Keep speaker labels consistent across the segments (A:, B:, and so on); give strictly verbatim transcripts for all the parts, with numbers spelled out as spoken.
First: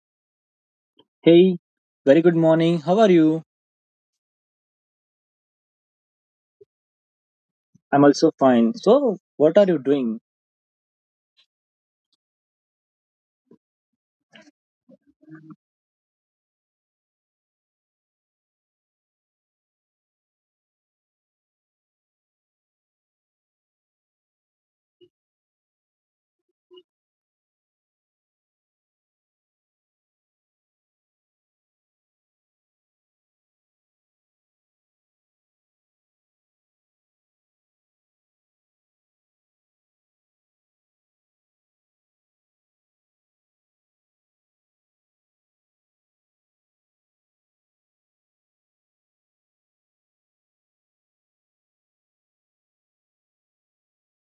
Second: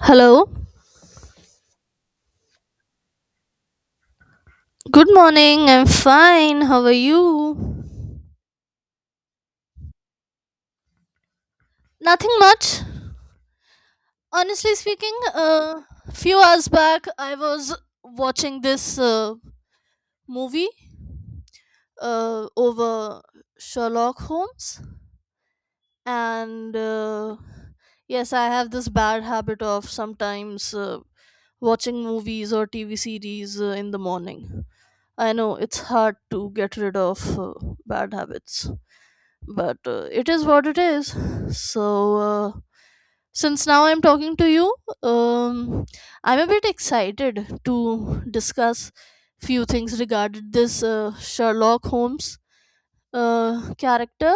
A: Hello.
B: Hey, very good morning. How are you?
A: Good morning. I'm fine. How are you?
B: I'm also fine. So, what are you doing?
A: Nothing much. Honestly speaking, a uh, few hours back I was watching this uh, movie uh, over Sherlock Holmes and uh, yes, I have this bad habit of sometimes uh, watching movies or T V series uh, in the morning. I know it's hard to get rid of uh, bad habits, but uh, it is what it is. So uh, since now I'm talking to you, um, I'm a bit excited to discuss few things regarding this uh, Sherlock Holmes uh, character,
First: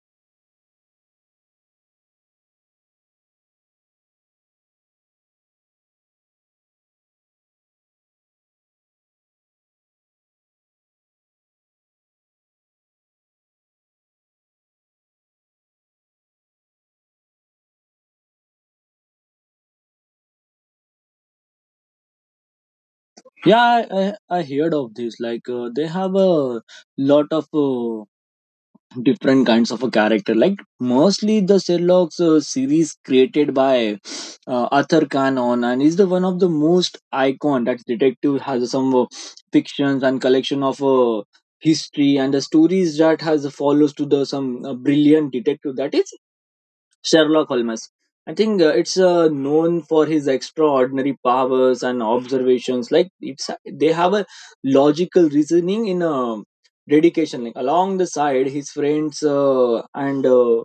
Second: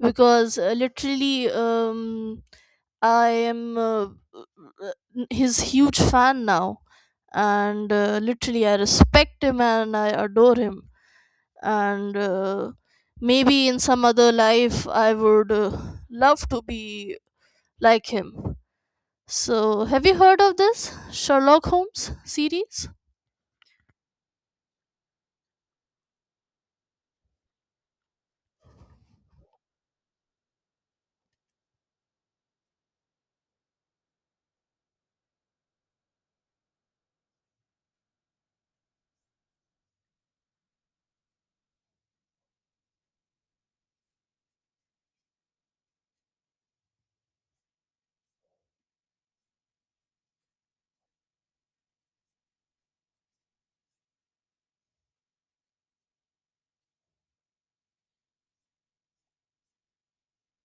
A: because uh, literally, um, I am uh, his huge fan now, and uh, literally I respect him and I adore him, and uh, maybe in some other life I would uh, love to be like him. So have you heard of this Sherlock Holmes series?
B: Yeah, I, I, I heard of this. Like, uh, they have a lot of uh, different kinds of a character. Like, mostly the Sherlock's uh, series created by uh, Arthur Conan, and is the one of the most icon that detective has some uh, fictions and collection of uh, history and the stories that has follows to the some uh, brilliant detective that is Sherlock Holmes. I think uh, it's uh, known for his extraordinary powers and observations. Like it's they have a logical reasoning in a dedication. Like along the side, his friends uh, and uh,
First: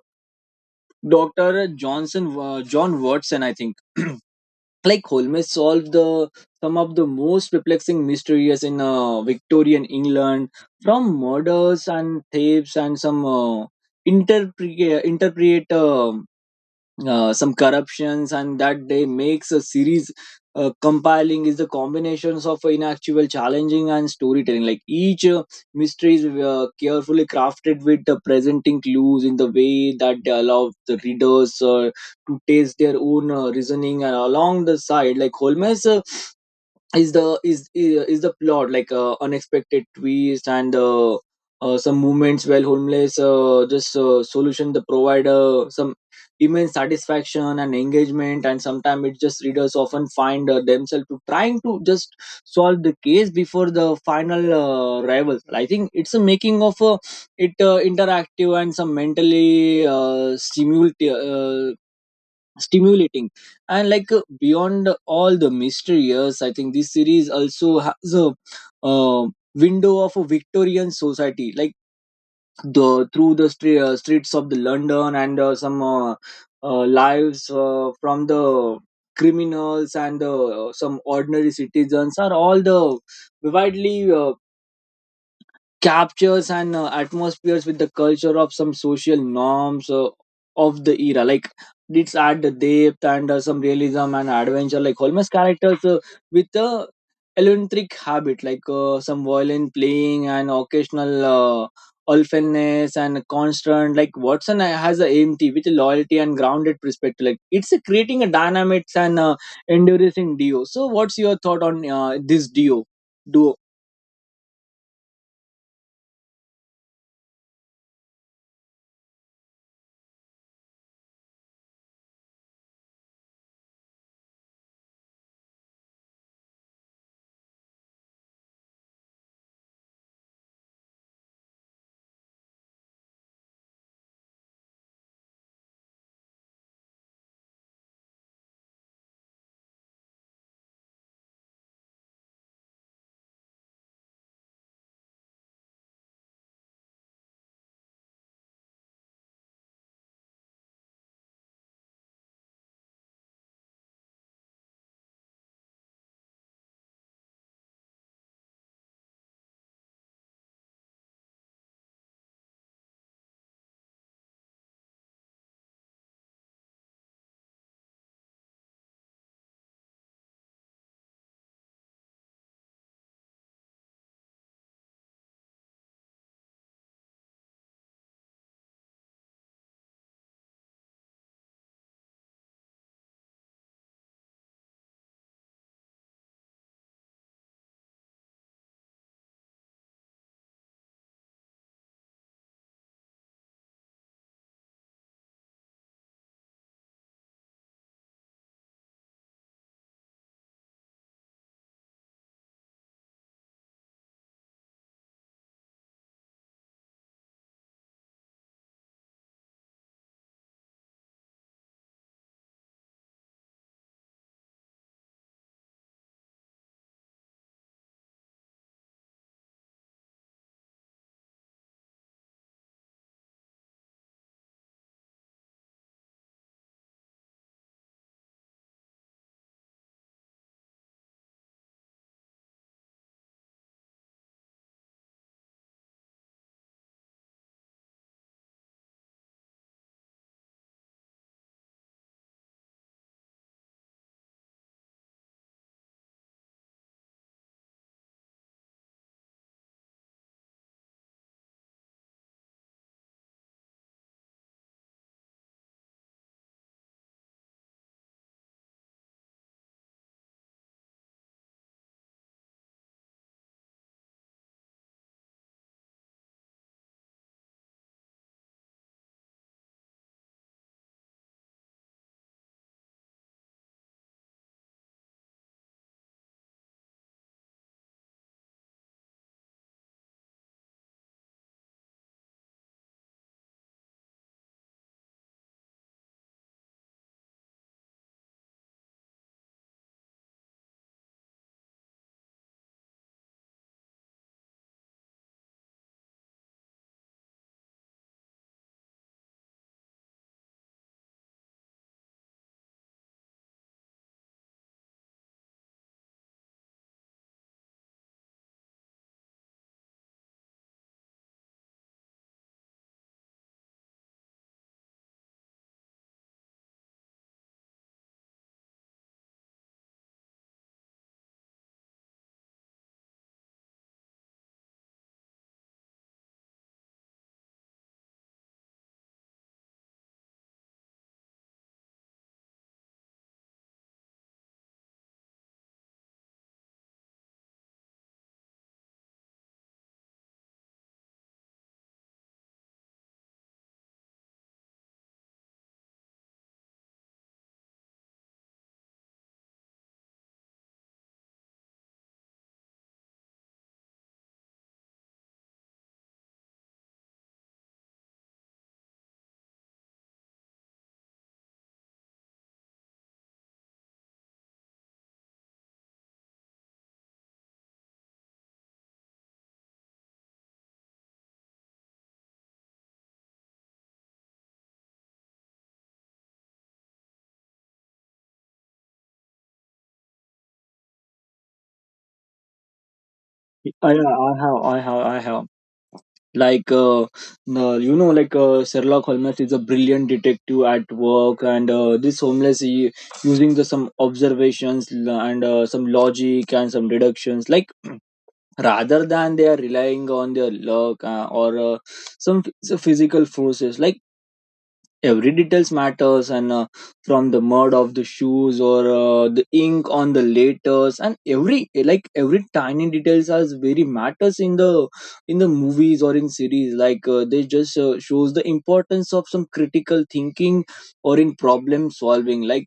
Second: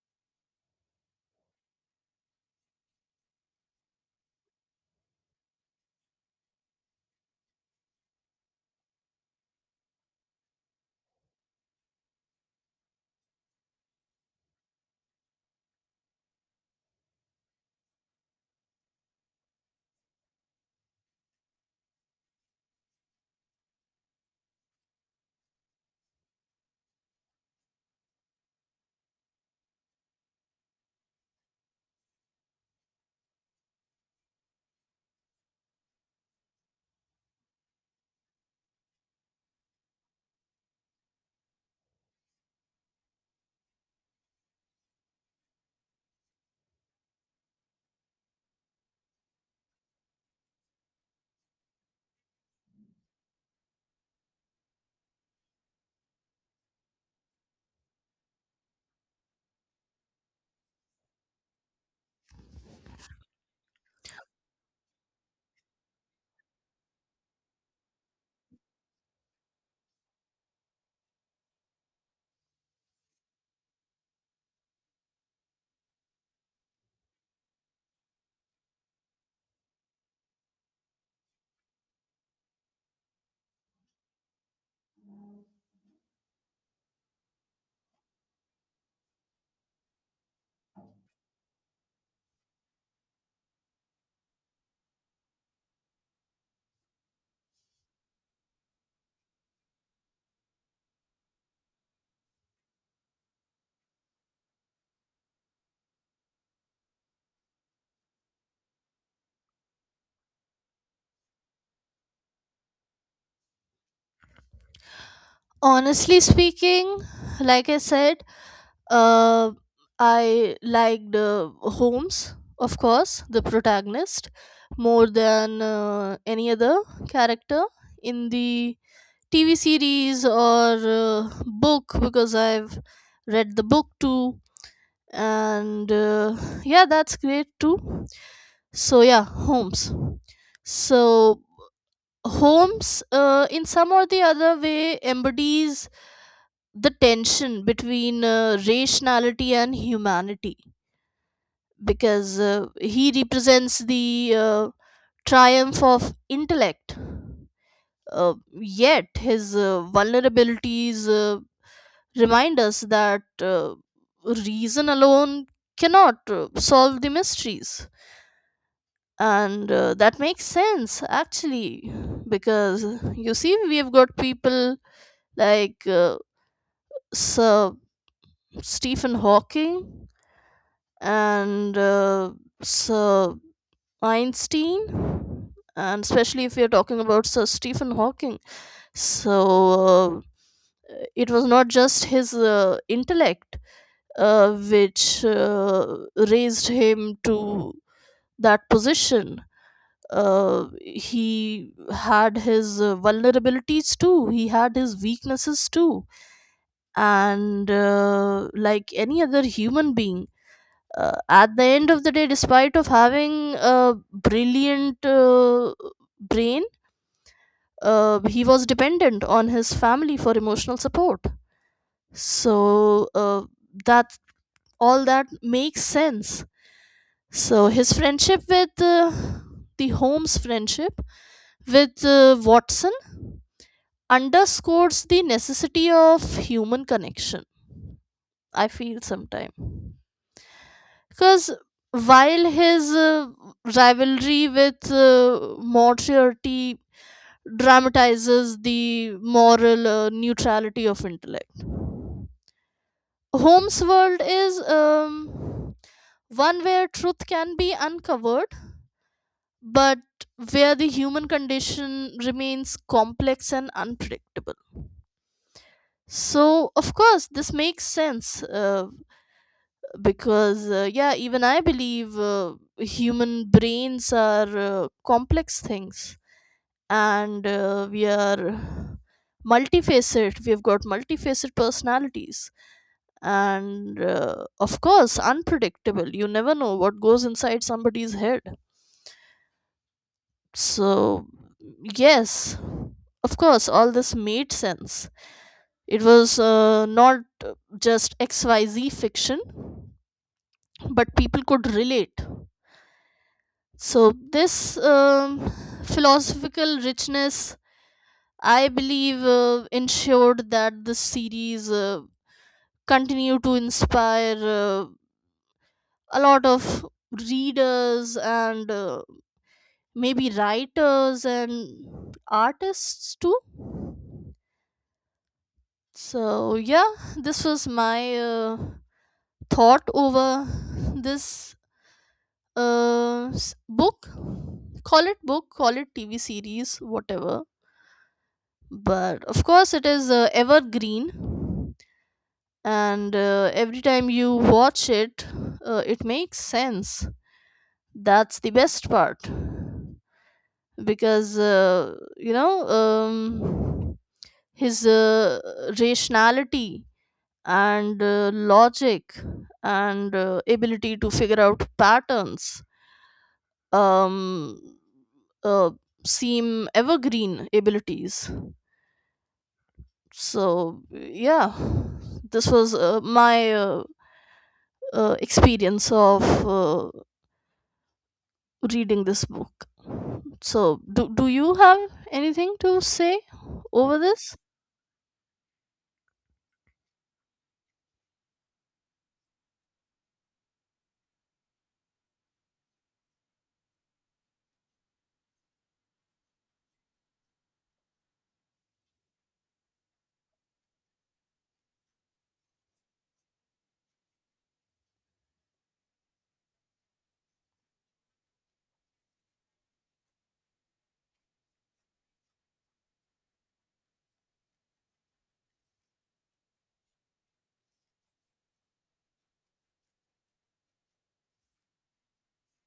B: Doctor uh, Johnson uh, John Watson. I think like Holmes solved the some of the most perplexing mysteries in uh, Victorian England, from murders and thefts and some uh, interpre- interpret. Uh, uh, some corruptions and that they makes a series uh, compiling is the combinations of inactual challenging and storytelling like each uh, mystery is uh, carefully crafted with the presenting clues in the way that they allow the readers uh, to taste their own uh, reasoning, and along the side like holmes uh, is the is is the plot like uh, unexpected twist, and uh, uh, some moments where homeless uh, just uh, solution the provider some immense satisfaction and engagement, and sometimes it just readers often find uh, themselves to trying to just solve the case before the final uh, arrival. I think it's a making of a, it uh, interactive and some mentally uh, stimulating uh, stimulating. And like uh, beyond all the mysteries, I think this series also has a uh, window of a victorian society, like the through the stre- uh, streets of the london, and uh, some uh, uh, lives uh, from the criminals and uh, some ordinary citizens are all the widely. Uh, captures and uh, atmospheres with the culture of some social norms uh, of the era like it's add the depth and uh, some realism and adventure like Holmes characters uh, with a eccentric habit like uh, some violin playing and occasional uh, orphaness, and constant like watson uh, has a empty with a loyalty and grounded perspective like it's uh, creating a dynamics and uh, enduring duo. So what's your thought on uh, this duo duo
A: Honestly speaking, like I said, uh, I liked uh, Holmes, of course, the protagonist, more than uh, any other character in the TV series or uh, book, because I've read the book too, and uh, yeah, that's great too. So yeah, homes so homes uh, in some or the other way embodies the tension between uh, rationality and humanity, because uh, he represents the uh, triumph of intellect, uh, yet his uh, vulnerabilities uh, remind us that uh, reason alone cannot uh, solve the mysteries. And uh, that makes sense, actually, because you see we have got people like uh, Sir Stephen Hawking and uh, Sir Einstein, and especially if we are talking about Sir Stephen Hawking. So uh, it was not just his uh, intellect uh, which uh, raised him to that position. Uh, he had his uh, vulnerabilities too, he had his weaknesses too, and uh, like any other human being, uh, at the end of the day, despite of having a brilliant uh, brain, uh, he was dependent on his family for emotional support. So uh, that, all that makes sense. So his friendship with uh, the Holmes friendship with uh, Watson underscores the necessity of human connection, I feel sometime, because while his uh, rivalry with uh, Moriarty dramatizes the moral uh, neutrality of intellect, Holmes' world is, um, one where truth can be uncovered, but where the human condition remains complex and unpredictable. So, of course, this makes sense, uh, because, uh, yeah, even I believe uh, human brains are uh, complex things, and uh, we are multifaceted. We've got multifaceted personalities and, uh, of course, unpredictable. You never know what goes inside somebody's head. So, yes, of course, all this made sense. It was uh, not uh, just X Y Z fiction, but people could relate. So, this, um, philosophical richness, I believe, uh, ensured that the series uh, continued to inspire uh, a lot of readers and uh, maybe writers and artists too. So yeah, this was my uh, thought over this uh, s- book. Call it book, call it T V series, whatever. But of course, it is uh, evergreen, and uh, every time you watch it, uh, it makes sense. That's the best part, because uh, you know, um, his uh, rationality and uh, logic and uh, ability to figure out patterns um, uh, seem evergreen abilities. So, yeah, this was uh, my uh, uh, experience of uh, reading this book. So, do, do you have anything to say
B: I, I
A: over this?
B: have, I have, I have. Like uh, uh, you know like uh, sherlock holmes is a brilliant detective at work, and uh, this homeless he, using the some observations l- and uh, some logic and some deductions like rather than they are relying on their luck uh, or uh, some ph- some physical forces like every details matters, and uh, from the mud of the shoes or uh, the ink on the letters, and every like every tiny details has very matters in the in the movies or in series like uh, they just uh, shows the importance of some critical thinking or in problem solving. Like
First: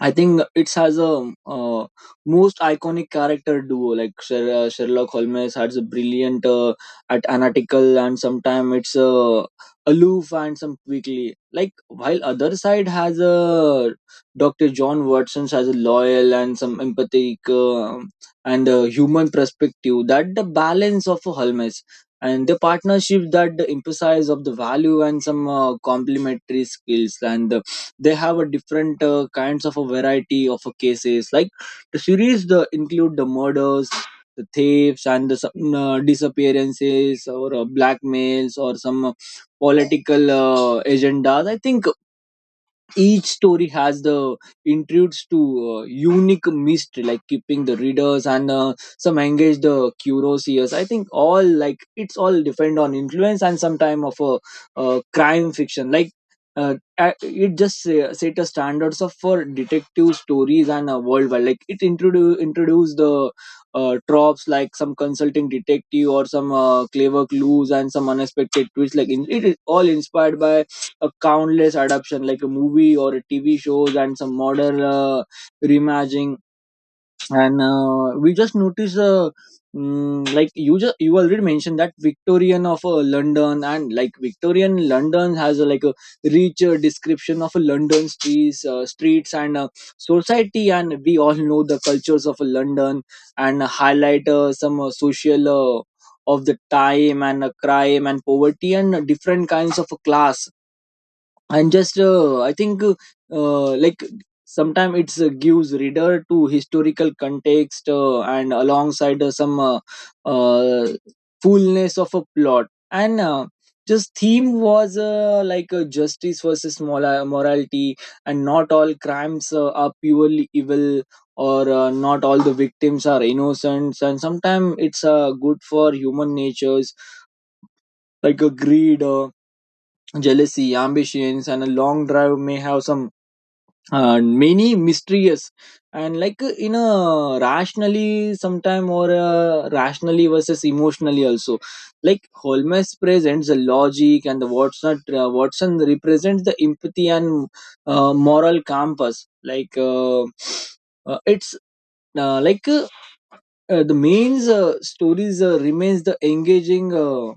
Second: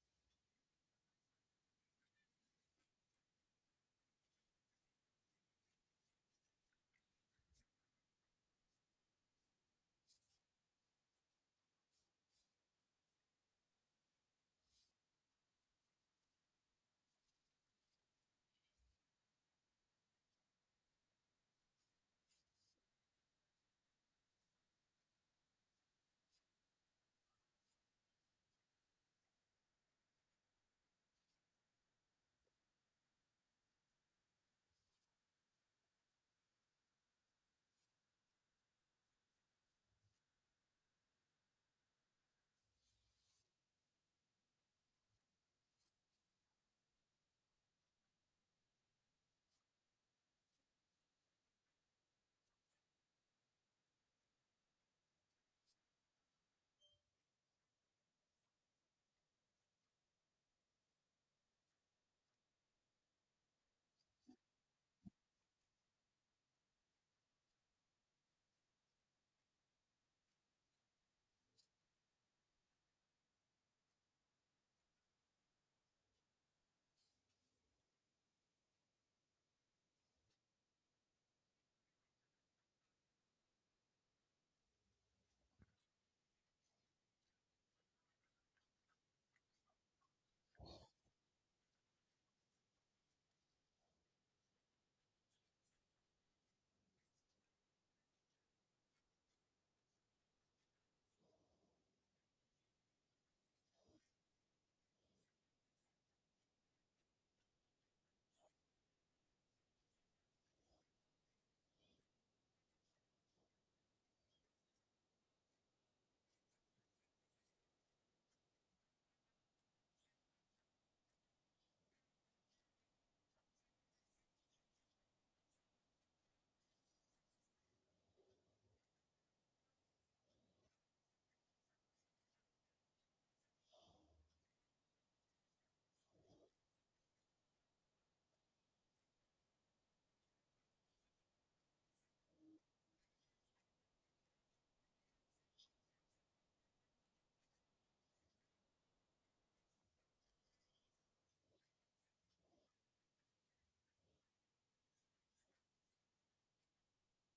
B: I think it has a uh, most iconic character duo. Like Sher- uh, Sherlock Holmes has a brilliant uh, at analytical, and sometimes it's uh, aloof and some quickly. Like while other side has a Doctor John Watson has a loyal and some empathic uh, and uh, human perspective. That the balance of Holmes and the partnership that the emphasize of the value and some uh, complementary skills, and they have a different uh, kinds of a variety of a cases like the series the include the murders, the thefts, and the some, uh, disappearances or uh, blackmails or some uh, political uh, agendas. I think each story has the intrudes to uh, unique mystery like keeping the readers and uh, some engage the curious. I think all like it's all depend on influence and some time of a uh, crime fiction like uh, a- it just uh, set a standards of for detective stories and uh, worldwide like it introduce introduce the uh, tropes like some consulting detective or some uh, clever clues and some unexpected twists like in, it is all inspired by a countless adaptation like a movie or a T V shows, and some modern uh, reimagining. And uh, we just notice, uh, mm, like you just you already mentioned that Victorian of uh, London, and like Victorian London has uh, like a rich uh, description of uh, London streets, uh, streets and uh, society. And we all know the cultures of uh, London, and highlight uh, some uh, social. Uh, of the time, and uh, crime and poverty and uh, different kinds of uh, class, and just uh, I think uh, uh, like sometimes it's uh, gives reader to historical context, uh, and alongside uh, some uh, uh, fullness of a plot, and uh, just theme was uh, like uh, justice versus mola- morality, and not all crimes uh, are purely evil, or uh, not all the victims are innocent, and sometimes it's uh, good for human natures like a greed, uh, jealousy, ambitions, and a long drive may have some uh, many mysterious. And like uh, in a rationally sometime or uh, rationally versus emotionally also, like holmes presents the logic, and the watson uh, watson represents the empathy and uh, moral compass like uh, uh, it's uh, like uh, uh, the main uh, stories uh, remains the engaging uh,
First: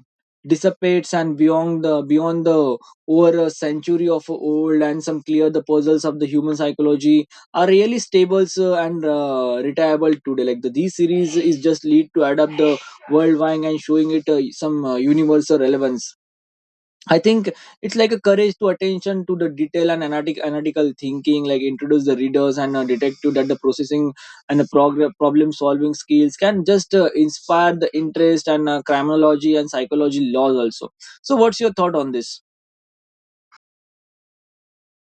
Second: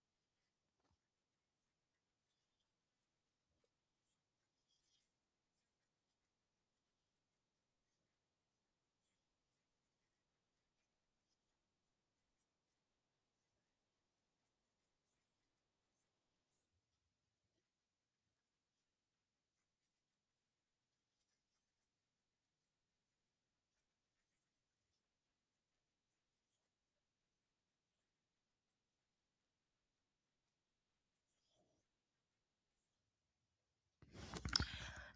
B: dissipates, and beyond the beyond the over a century of old, and some clear the puzzles of the human psychology are really stable, uh, and uh, retiable today like the these series is just lead to adapt the worldwide and showing it uh, some uh, universal relevance. I think it's like a courage to attention to the detail and analytic, analytical thinking, like introduce the readers, and uh, detective that the processing and the prog- problem solving skills can just uh, inspire the interest, and uh, criminology and psychology laws also. So, what's your thought on this?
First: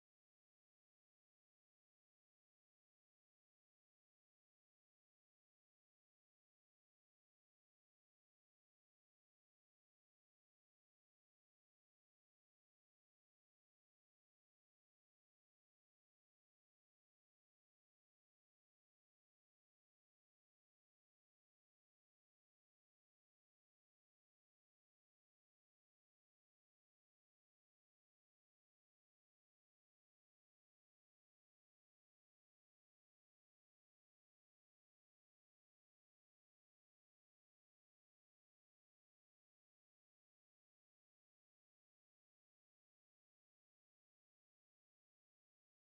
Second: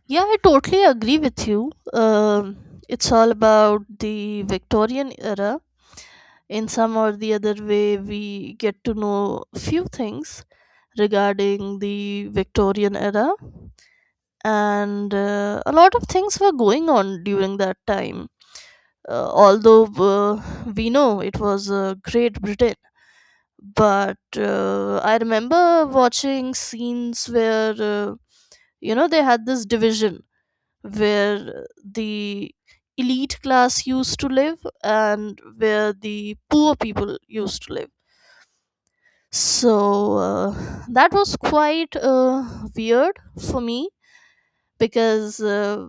A: Yeah, I totally agree with you. Um, it's all about the Victorian era. In some or the other way we get to know few things regarding the Victorian era, and uh, a lot of things were going on during that time. Uh, although, uh, we know it was uh, Great Britain, but uh, I remember watching scenes where, uh, you know, they had this division where the elite class used to live and where the poor people used to live. So uh, that was quite uh, weird for me, because uh,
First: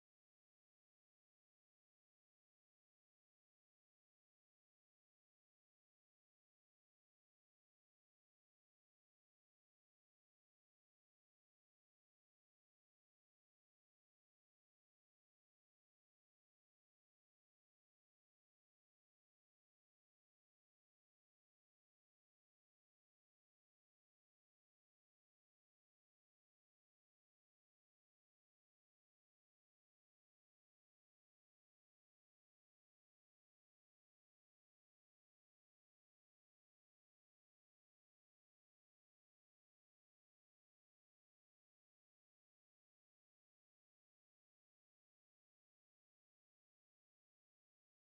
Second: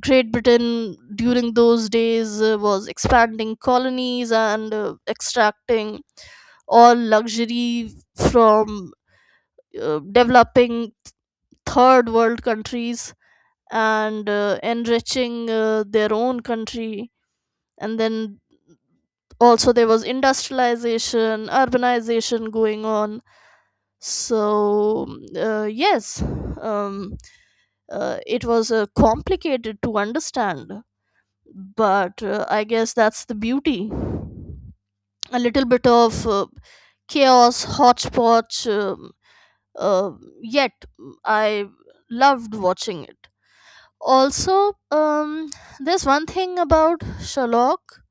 A: Great Britain during those days uh, was expanding colonies and uh, extracting all luxury from uh, developing third world countries and uh, enriching uh, their own country, and then also there was industrialization, urbanization going on. So mm, uh, yes, um, uh, it was uh, complicated to understand, but uh, I guess that's the beauty, a little bit of uh, chaos, hodgepodge. um uh, Yet I loved watching it. Also, um, there's one thing about Sherlock,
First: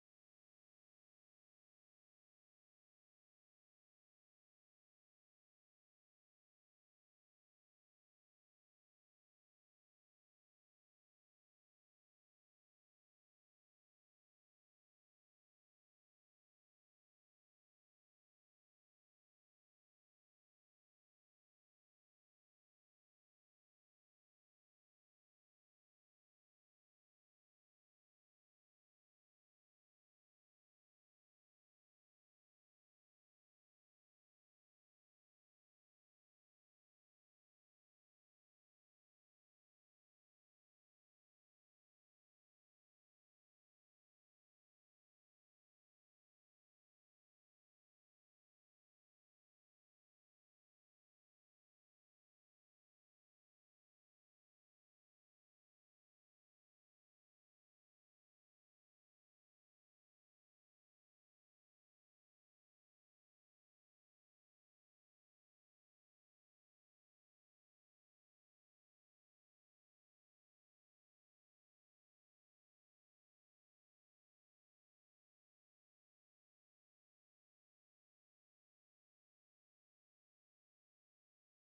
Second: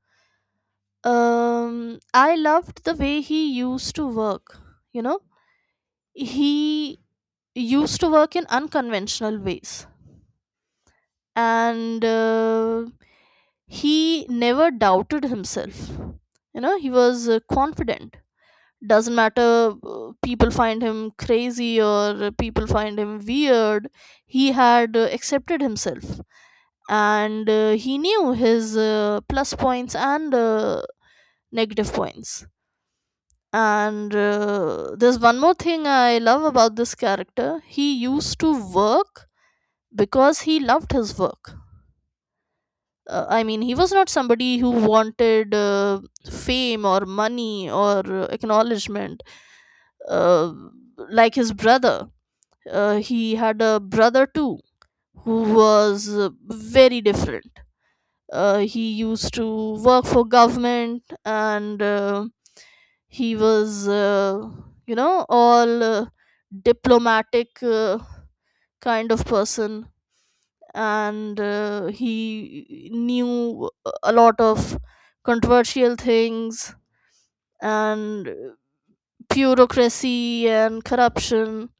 A: um, I loved the way he used to work. You know, he used to work in unconventional ways, and uh, he never doubted himself. You know, he was uh, confident. Doesn't matter uh, people find him crazy or uh, people find him weird, he had uh, accepted himself, and uh, he knew his uh, plus points and uh, negative points. And uh, there's one more thing I love about this character: he used to work because he loved his work. Uh, I mean, he was not somebody who wanted uh, fame or money or uh, acknowledgement, uh, like his brother. Uh, he had a brother too, who was uh, very different. Uh, he used to work for government, and uh, he was, uh, you know, all uh, diplomatic uh, kind of person, and uh, he knew a lot of controversial things and bureaucracy and corruption.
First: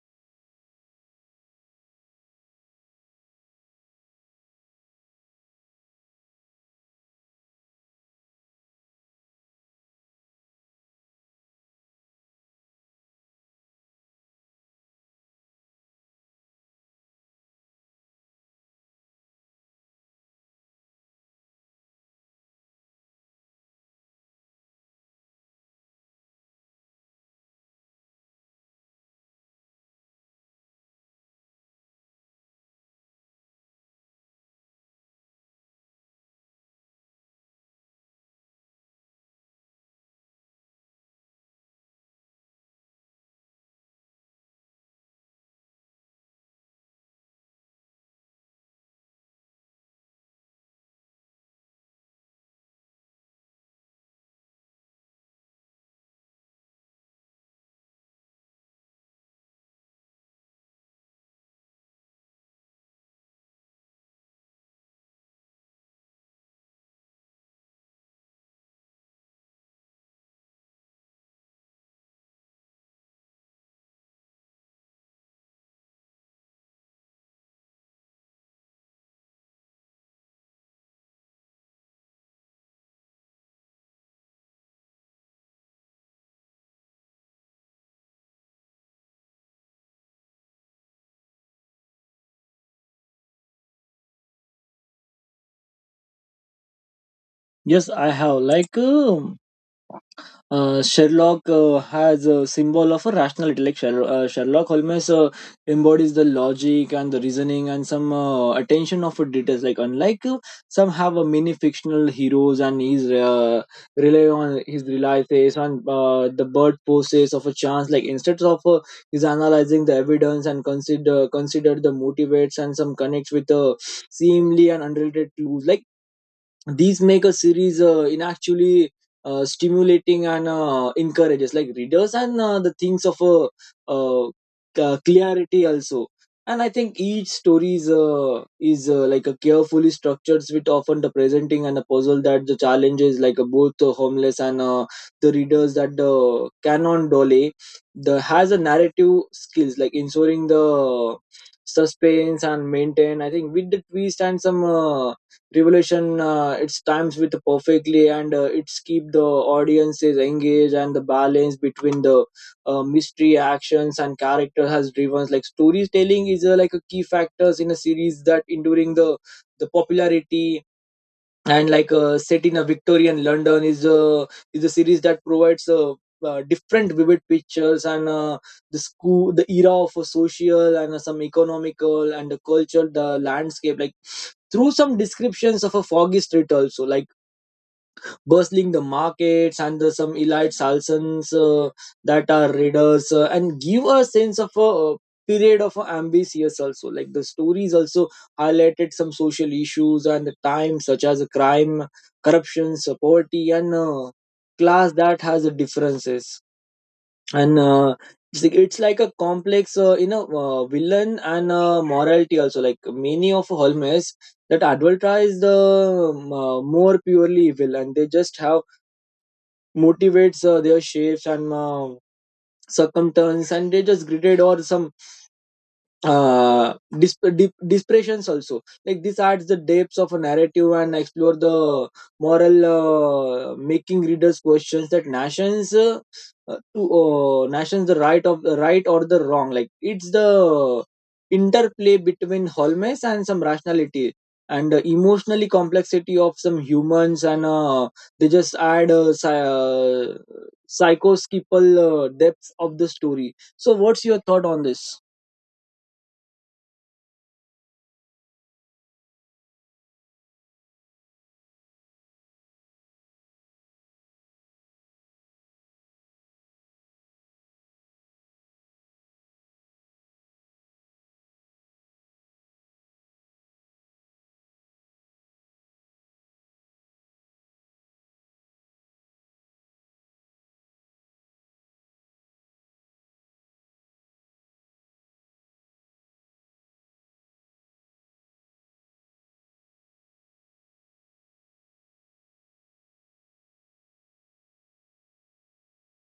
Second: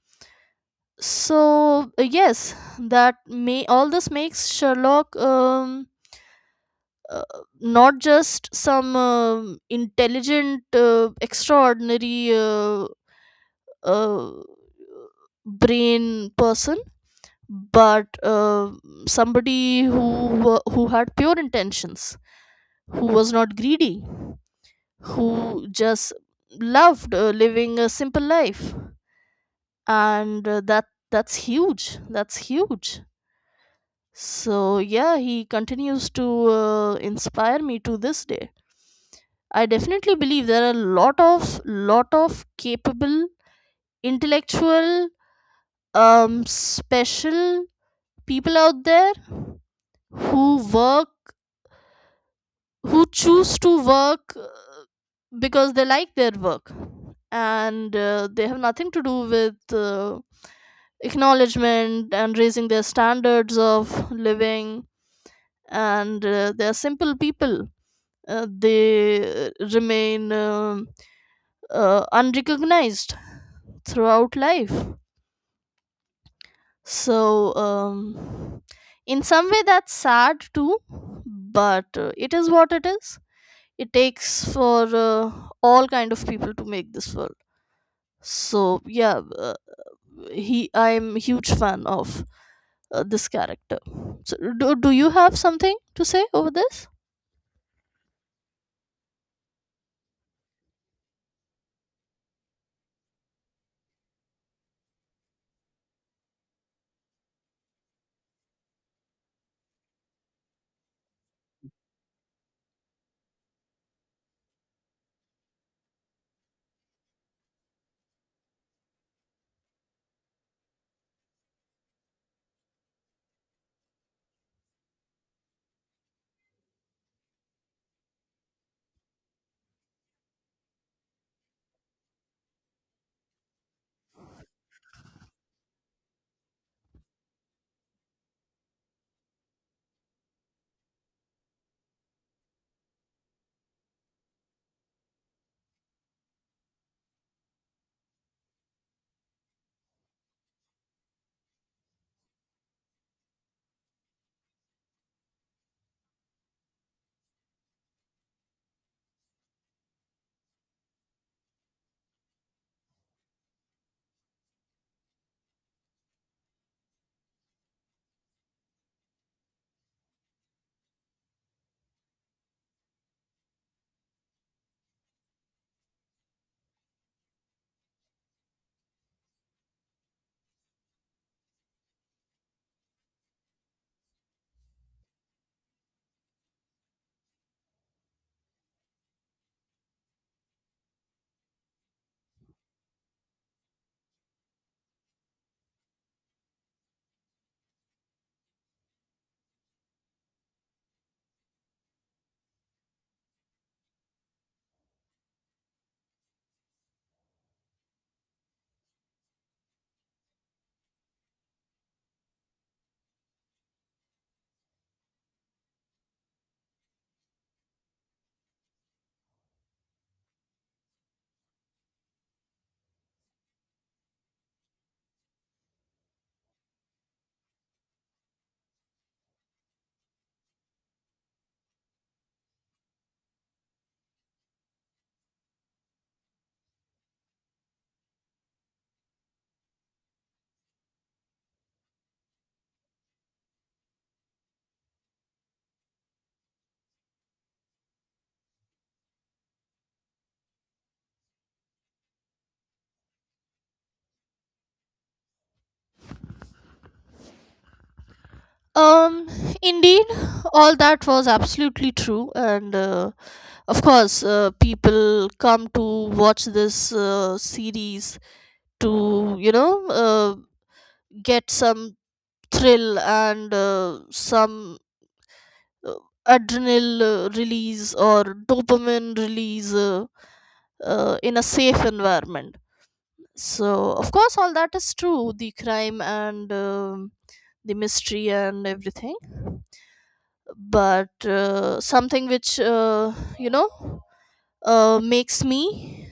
A: So uh, yes, that may, all this makes Sherlock, um, uh, not just some, um, intelligent uh, extraordinary uh, uh, brain person, but uh, somebody who wa- who had pure intentions, who was not greedy, who just loved uh, living a simple life, and uh, that that's huge, that's huge. So yeah, he continues to uh, inspire me to this day. I definitely believe there are a lot of lot of capable, intellectual, um special people out there who work, who choose to work, uh, because they like their work, and uh, they have nothing to do with uh, acknowledgement and raising their standards of living, and uh, they are simple people. Uh, they uh, remain, um uh, unrecognized throughout life. So, um, in some way that's sad too, but uh, it is what it is. It takes for uh, all kind of people to make this world. So yeah, uh, he, I'm a huge fan of uh, this character. So do, do you have something to say over this?
B: Yes, I have. Like, um Uh, Sherlock uh, has a symbol of a rational intellect. Sher- uh, Sherlock Holmes uh, embodies the logic and the reasoning, and some uh, attention of details. Like unlike uh, some have a mini fictional heroes, and he's uh, rely on his rely face on uh, the bird poses of a chance. Like instead of uh, he's analyzing the evidence and consider consider the motivates and some connects with uh, seemingly and unrelated clues. Like these make a series uh, in actually uh, stimulating, and uh, encourages like readers and uh, the things of a uh, ca- clarity also. And I think each story is, uh, is uh, like a carefully structured with often the presenting and a puzzle that the challenges like uh, both the homeless and uh, the readers that the canon dole the has a narrative skills, like ensuring the uh, suspense and maintain. I think with the twist and some uh, Revolution, uh, it's times with perfectly, and uh, it's keep the audiences engaged, and the balance between the uh, mystery actions and character has driven like storytelling is uh, like a key factors in a series that enduring the the popularity and like uh, set in a Victorian London is a is a series that provides a. Uh, different vivid pictures, and uh, the school the era of a social, and uh, some economical, and the culture the landscape, like through some descriptions of a foggy street also, like bustling the markets and the, some elite salsons uh, that are readers uh, and give a sense of a uh, period of ambitious also, like the stories also highlighted some social issues and the time such as crime, corruption, uh, poverty, and uh, class that has differences. And uh, it's like it's like a complex uh, you know uh, villain, and uh, morality also, like many of Holmes that advertise the um, uh, more purely evil, and they just have motivates uh, their shapes and uh, circumstance, and they just greeted or some uh disp- dep- depressions also, like this adds the depths of a narrative, and explore the moral, uh, making readers questions that nations uh, uh, to uh, nations the right of the right or the wrong, like it's the interplay between wholeness and some rationality, and uh, emotionally complexity of some humans, and uh, they just add uh, psy- uh, psychoskippal uh, depth of the story. So what's your thought on this?
A: Um, indeed, all that was absolutely true, and uh, of course uh, people come to watch this uh, series to, you know, uh, get some thrill and uh, some, uh, adrenal uh, release or dopamine release, uh, uh, in a safe environment. So, of course, all that is true: the crime and, um, the mystery and everything. But uh, something which, uh, you know, uh, makes me,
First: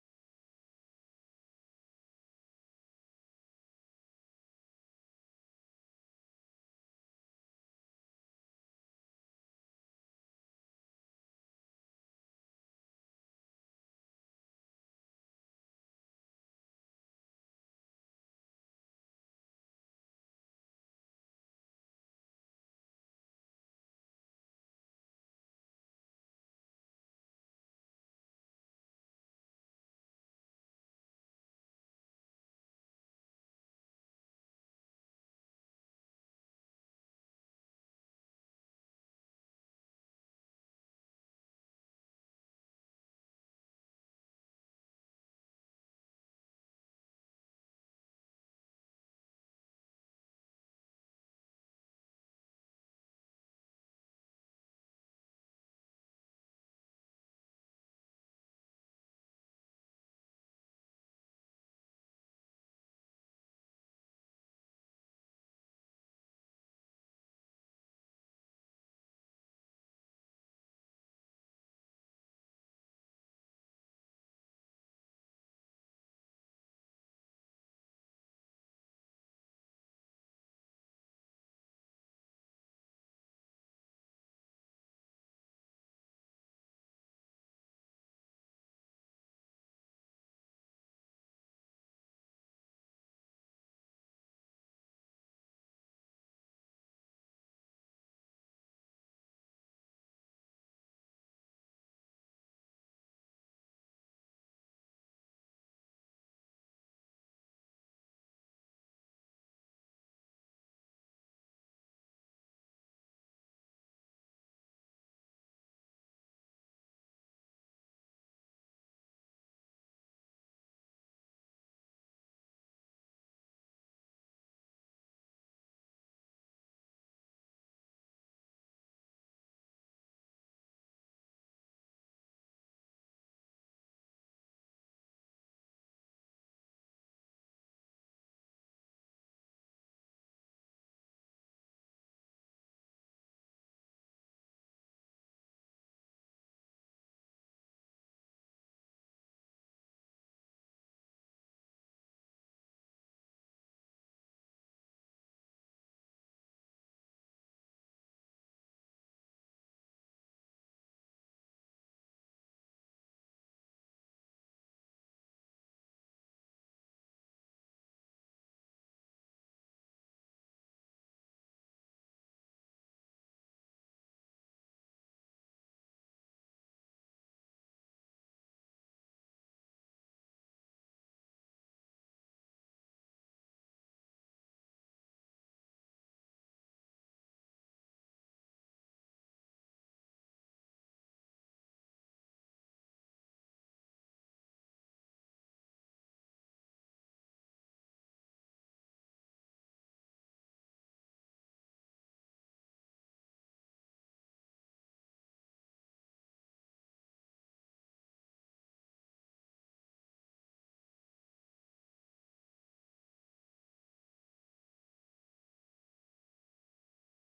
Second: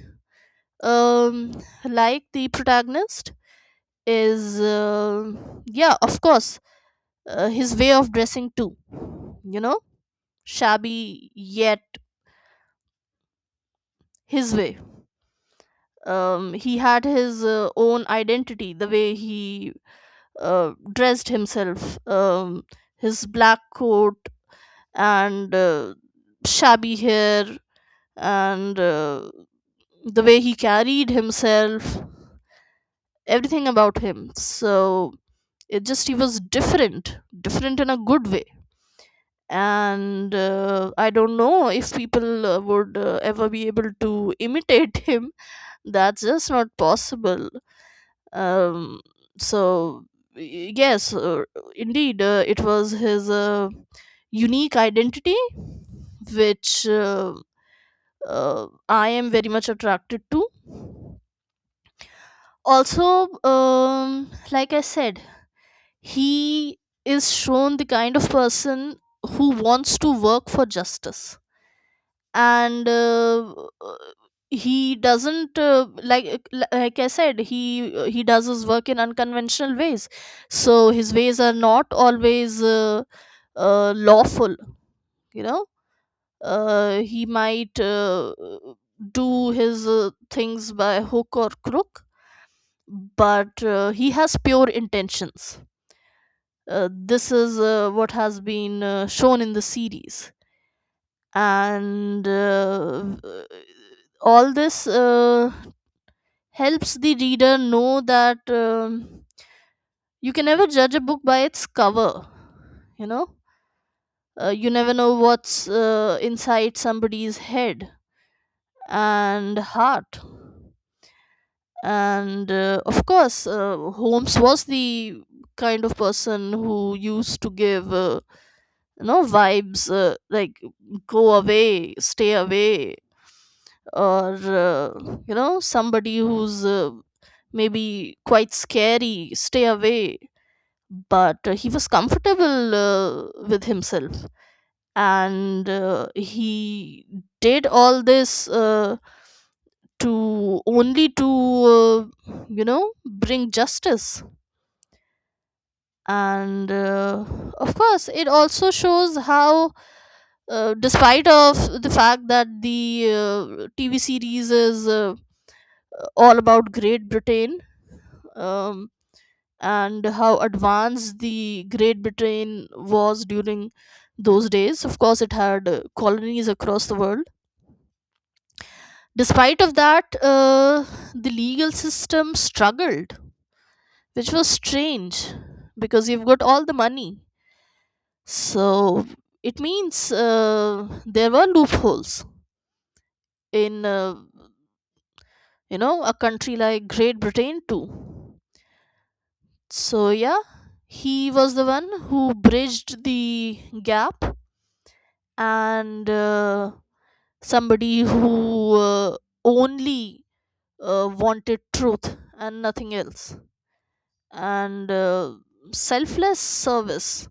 A: um, like the protagonist, is, uh, yeah, of course, uh, his way of dressing too. You know, shabby, yet his way, um, he had his uh, own identity, the way he uh, dressed himself, um, his black coat and uh, shabby hair and uh, the way he carried himself, everything about him. So it just, he was different different in a good way, and uh, I don't know if people uh, would uh, ever be able to imitate him. That's just not possible. um so y- yes, uh, indeed, uh, it was his uh, unique identity which uh, uh, I am very much attracted to. Also, um like I said, he is shown the kind of person who wants to work for justice, and uh, he doesn't uh, like like I said, he he does his work in unconventional ways, so his ways are not always uh, uh, lawful. You know, uh, he might uh, do his uh, things by hook or crook, but uh, he has pure intentions. Uh, this is uh, what has been uh, shown in the series, and uh, v- all this uh, helps the reader know that, um, you can never judge a book by its cover. You know, uh, you never know what's uh, inside somebody's head and heart, and uh, of course uh, Holmes was the kind of person who used to give uh, you know, vibes uh, like, go away, stay away, or uh, you know, somebody who's uh, maybe quite scary, stay away. But uh, he was comfortable uh, with himself, and uh, he did all this uh, to only to uh, you know, bring justice. And uh, of course it also shows how uh, despite of the fact that the uh, TV series is uh, all about Great Britain, um, and how advanced the Great Britain was during those days. Of course, it had uh, colonies across the world. Despite of that, uh, the legal system struggled, which was strange, because you've got all the money. So it means uh, there were loopholes in, uh, you know, a country like Great Britain too. So, yeah, he was the one who bridged the gap, and uh, somebody who uh, only uh, wanted truth and nothing else, and uh, selfless service.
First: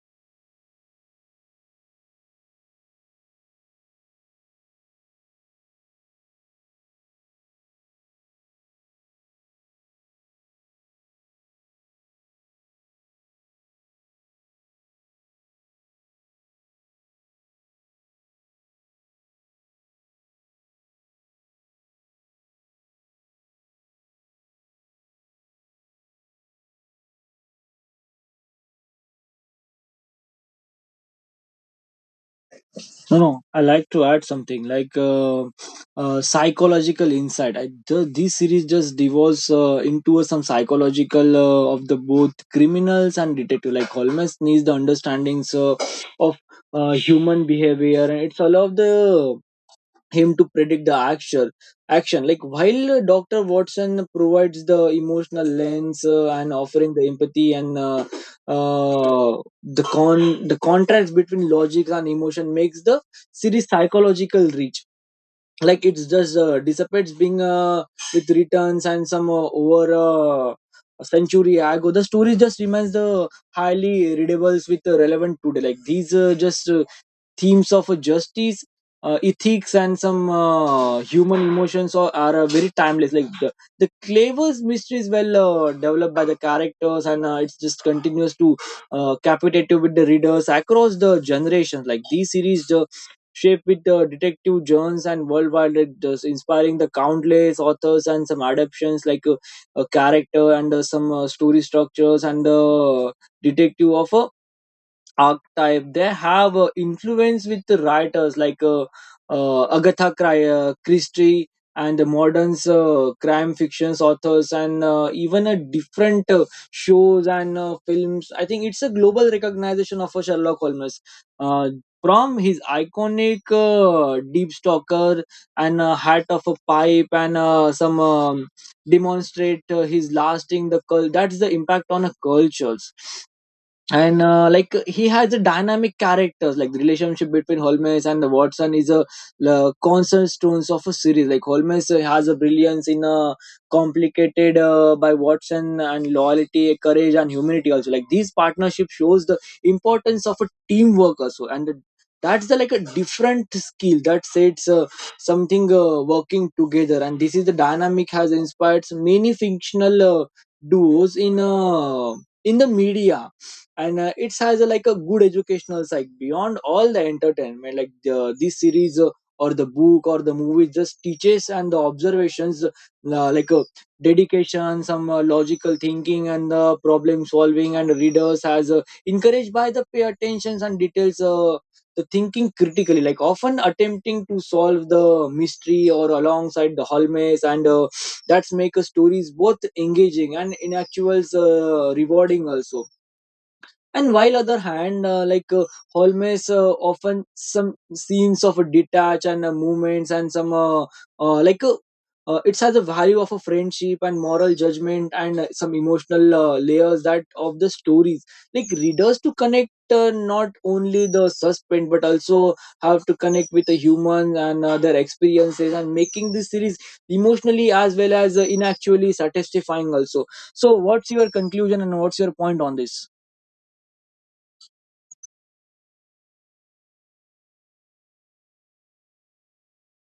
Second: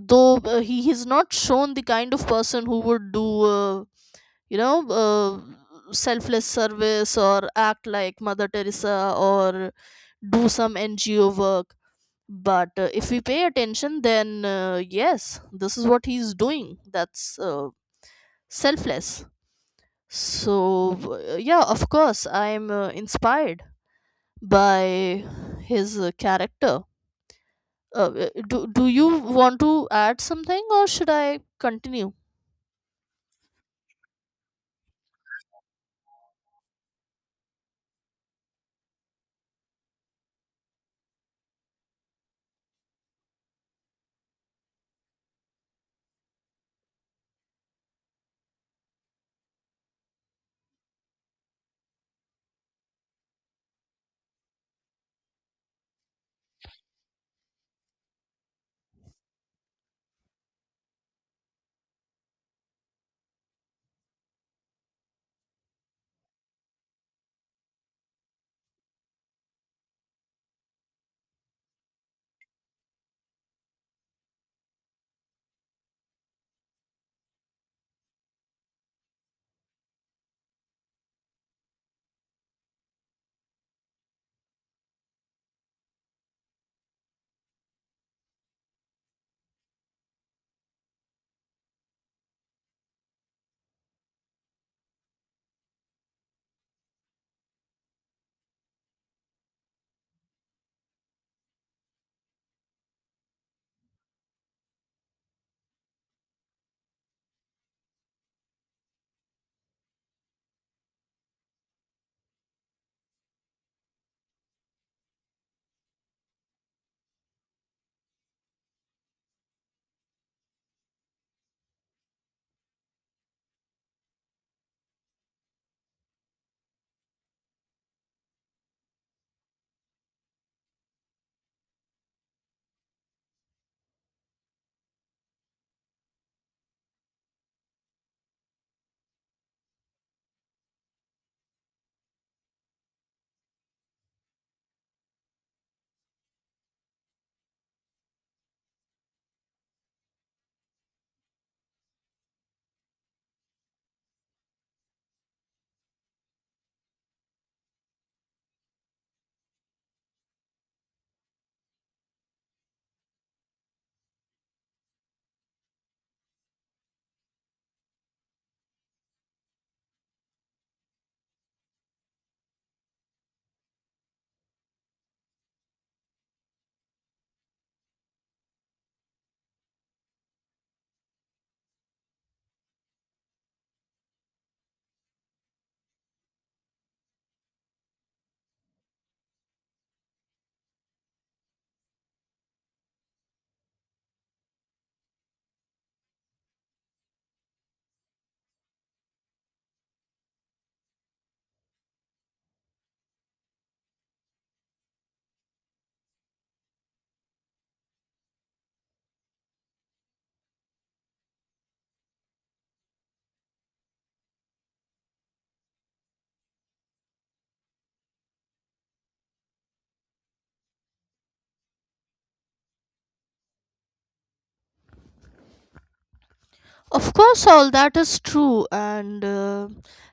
A: Though uh, he has not shown the kind of person who would do, uh, you know, uh, selfless service or act like Mother Teresa or do some N G O work, but uh, if we pay attention, then uh, yes, this is what he's doing. That's uh, selfless. So, uh, yeah, of course I'm uh, inspired by his uh, character. uh, uh, do, do you want to add something or should I continue?
B: No, no. I like to add something like uh, uh, psychological insight. I ju- this series just devolves uh, into some psychological uh, of the both criminals and detective. Like Holmes needs the understandings, uh, of uh, human behavior, and it's all of the him to predict the actual action, like while uh, dr watson provides the emotional lens, uh, and offering the empathy and uh, uh, the con the contrast between logic and emotion makes the series psychological reach, like it's just uh, dissipates being, uh, with returns and some, uh, over uh, a century ago. The story just remains the highly readables with, uh, relevant today, like these, uh, just uh, themes of, uh, justice, uh, ethics and some uh, human emotions are, are uh, very timeless, like the, the clever's mystery is well uh, developed by the characters, and uh, it's just continues to uh, capitate with the readers across the generations. Like these series uh, shaped with the detective Jones and worldwide leaders, inspiring the countless authors and some adaptations, like uh, a character and uh, some uh, story structures and the detective of a archetype. They have uh, influence with the writers, like uh, uh, Agatha Cri- uh, Christie and the modern uh, crime fictions authors, and uh, even a different uh, shows and uh, films. I think it's a global recognition of a Sherlock Holmes, uh, from his iconic uh, deep stalker and a hat of a pipe, and uh, some um, demonstrate uh, his lasting the cul- that's the impact on a cultures. And uh, like he has a dynamic characters, like the relationship between Holmes and Watson is a uh, constant stones of a series. Like Holmes uh, has a brilliance in a complicated uh, by Watson and loyalty courage and humanity also, like these partnership shows the importance of a teamwork also, and the, that's the like a different skill that sets, uh, something uh, working together, and this is the dynamic has inspired many fictional uh, duos in uh, in the media. And uh, it has a, like a good educational side beyond all the entertainment, like the, this series uh, or the book or the movie just teaches and the observations, uh, like uh, dedication, some uh, logical thinking and uh, problem solving, and readers as uh, encouraged by the pay attentions and details, uh, the thinking critically, like often attempting to solve the mystery or alongside the hall maze. And uh, that's make a stories both engaging and in actuals, uh, rewarding also, and while other hand, uh, like uh, Holmes uh, often some scenes of a detach and uh, movements and some uh, uh, like uh, uh, it has a value of a friendship and moral judgment and uh, some emotional uh, layers that of the stories, like readers to connect, uh, not only the suspense but also have to connect with the humans and uh, their experiences, and making this series emotionally as well as uh, inactually satisfying also. So what's your conclusion and what's your point on this?
A: Of course, all that is true, and uh,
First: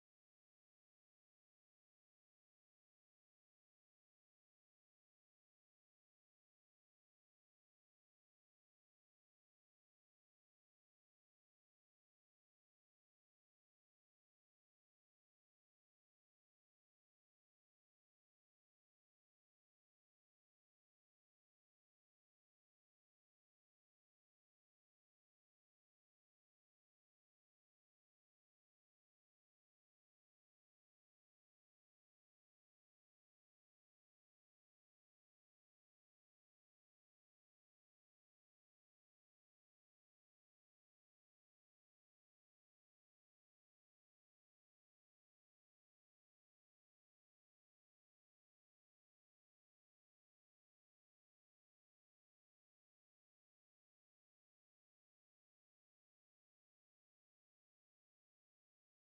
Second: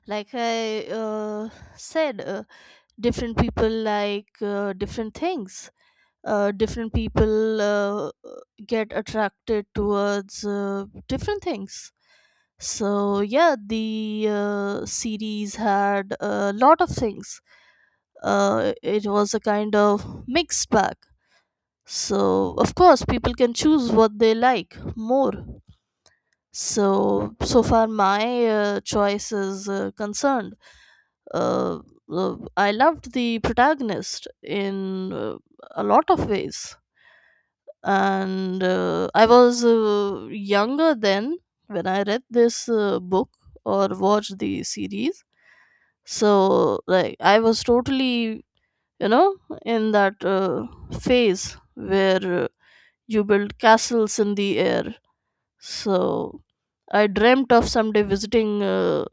A: like I uh, said, uh, different people like uh, different things. Uh, different people uh, get attracted towards uh, different things. So yeah, the uh, series had a lot of things. Uh, it was a kind of mixed bag. So of course, people can choose what they like more. So so far, my uh, choice is uh, concerned. Uh, uh, I loved the protagonist in uh, a lot of ways, and uh, I was uh, younger then, when I read this uh, book or watched the series. So like, I was totally, you know, in that uh, phase where uh, you build castles in the air. So I dreamt of someday visiting uh,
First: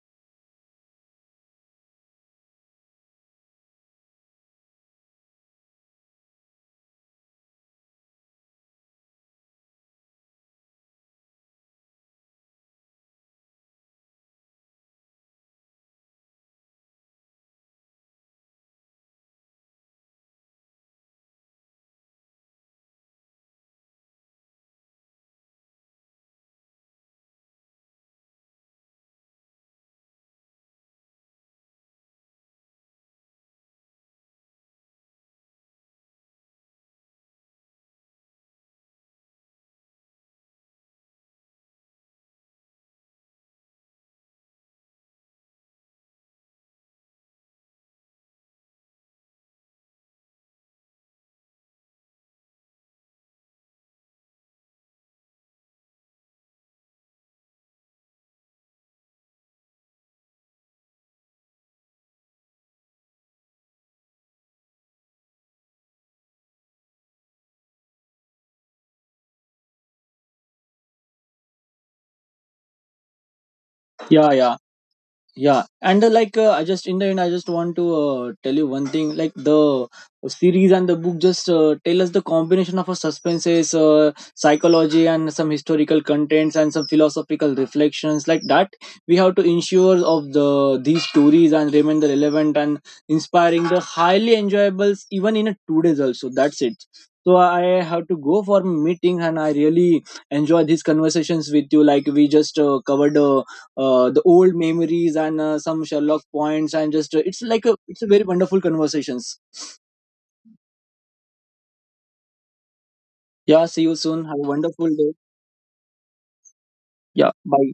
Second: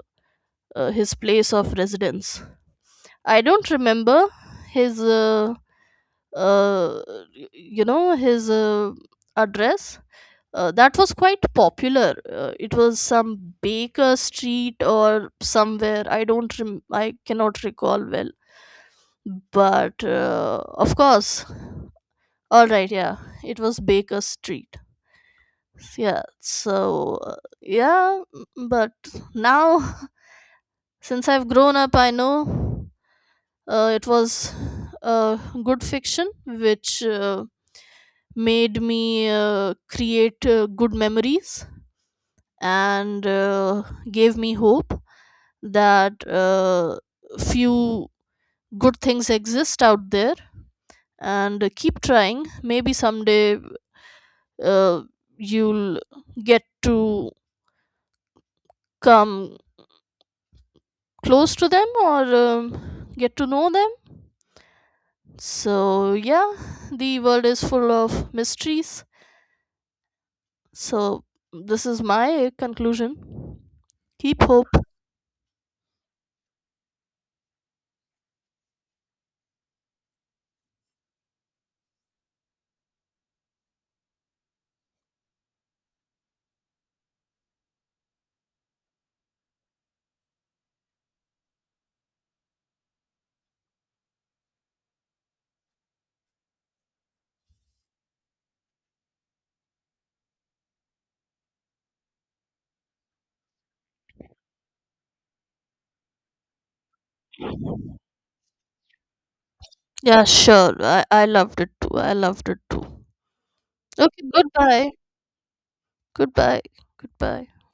A: uh, his place of residence. I don't remember his uh, uh, you know, his uh, address, uh, that was quite popular. Uh, it was some Baker Street or somewhere. I don't. Rem- I cannot recall well. But uh, of course, all right, yeah, it was Baker Street. Yeah. So uh, yeah, m- but now since I've grown up, I know uh, it was uh, good fiction, which uh, made me uh, create uh, good memories, and uh, gave me hope that uh, few good things exist out there, and uh, keep trying, maybe someday uh, you'll get to come close to them or, um, get to know them. So yeah, the world is full of mysteries. So this is my conclusion.
B: Yeah,
A: Keep
B: yeah,
A: hope.
B: yeah. And uh, like uh, I just, in the end I just want to uh, tell you one thing. Like the series and the book just uh, tell us the combination of a suspenses, uh, psychology and some historical contents and some philosophical reflections like that. We have to ensure of the these stories and remain the relevant and inspiring the highly enjoyables even in a two days also. That's it. So I have to go for meeting and I really enjoy these conversations with you. Like we just uh, covered uh, uh, the old memories and uh, some Sherlock points, and just uh, it's like a it's a very wonderful conversations.
A: Yeah, sure, i, I loved it too, I loved it too.
B: Yeah, see you soon.
A: Okay,
B: Have a wonderful
A: goodbye.
B: day.
A: Goodbye.
B: Yeah,
A: Goodbye.
B: bye.